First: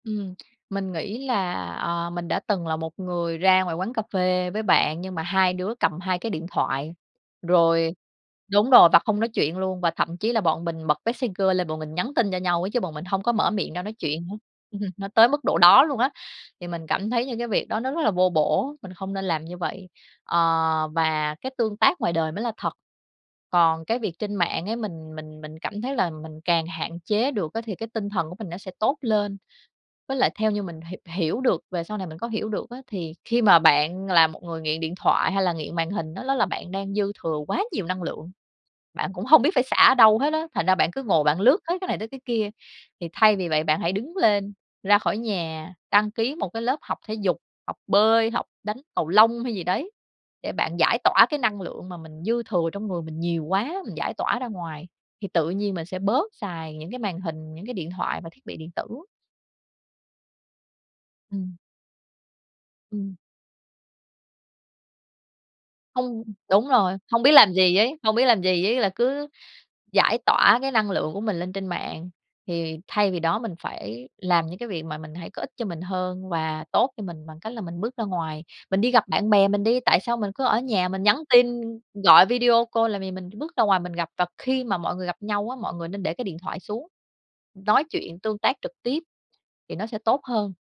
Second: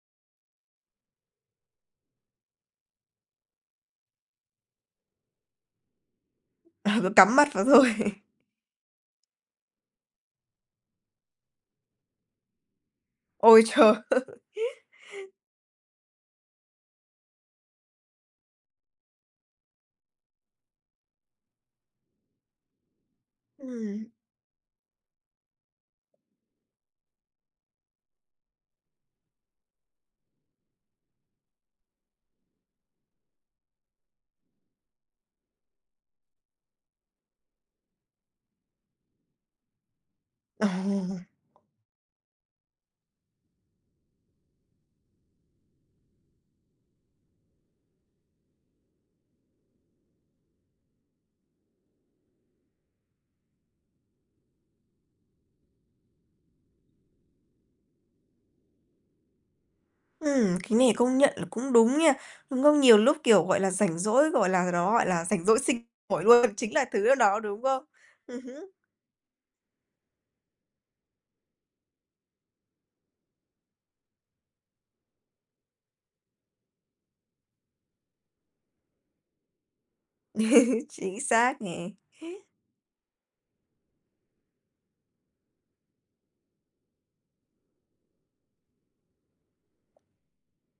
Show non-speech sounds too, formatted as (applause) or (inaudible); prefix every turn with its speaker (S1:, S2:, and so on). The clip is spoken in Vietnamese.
S1: Ừm, mình nghĩ là, ờ, mình đã từng là một người ra ngoài quán cà phê với bạn nhưng mà hai đứa cầm hai cái điện
S2: Ờ,
S1: thoại,
S2: cứ cắm mắt vào thôi.
S1: rồi đúng rồi, và không nói chuyện luôn và thậm chí là bọn mình bật Messenger lên bọn mình nhắn tin cho nhau ấy, chứ bọn mình hông có mở
S2: Ôi,
S1: miệng ra
S2: trời!
S1: nói chuyện nữa,
S2: (chuckles)
S1: (chuckles) nó tới mức độ đó luôn á. Thì mình cảm thấy những cái việc đó nó rất là vô bổ, mình không nên làm như vậy. Ờ, và cái tương tác ngoài đời mới là thật, còn cái
S2: Ừm.
S1: việc trên mạng ấy mình mình mình cảm thấy là mình càng hạn chế được á, thì cái tinh thần của mình nó sẽ tốt lên. Với lại theo như mình hi hiểu được về sau này mình có hiểu được á, thì khi mà bạn là một người nghiện điện thoại hay là nghiện màn hình á, đó là bạn đang dư thừa quá nhiều năng lượng, bạn cũng hông biết phải xả ở đâu hết á, thành ra bạn cứ ngồi
S2: À!
S1: bạn lướt hết cái này tới cái kia. Thì thay vì vậy bạn hãy đứng lên, ra khỏi nhà, đăng ký một cái lớp học thể dục, học bơi, học đánh cầu lông hay gì đấy để bạn giải tỏa cái năng lượng mà mình dư thừa trong người mình nhiều quá, mình giải tỏa ra ngoài, thì tự nhiên mình sẽ bớt xài những cái màn hình, những cái điện thoại và thiết bị điện tử.
S2: Ừm, cái này công nhận là
S1: Ừm.
S2: cũng đúng nha, đúng không? Nhiều
S1: Ừm.
S2: lúc, kiểu, gọi là, rảnh rỗi, gọi là, đó, gọi là, rảnh rỗi sinh nổi
S1: Hông,
S2: luôn,
S1: đúng
S2: chính là
S1: rồi,
S2: thứ là
S1: hông biết
S2: nó,
S1: làm
S2: đúng
S1: gì
S2: không?
S1: ấy hông biết
S2: Ừm
S1: làm gì
S2: hứm.
S1: ấy là cứ giải tỏa cái năng lượng của mình lên trên mạng, thì thay vì đó mình phải làm những cái việc mà mình thấy có ích cho mình hơn và tốt cho mình bằng cách là mình bước ra ngoài. Mình đi gặp bạn bè mình đi, tại sao mình cứ ở
S2: (chuckles)
S1: nhà mình nhắn
S2: Chính
S1: tin
S2: xác nè.
S1: gọi
S2: (chuckles)
S1: video call làm gì, mình bước ra ngoài mình gặp, và khi mà mọi người gặp nhau á, mọi người nên để cái điện thoại xuống nói chuyện tương tác trực tiếp thì nó sẽ tốt hơn.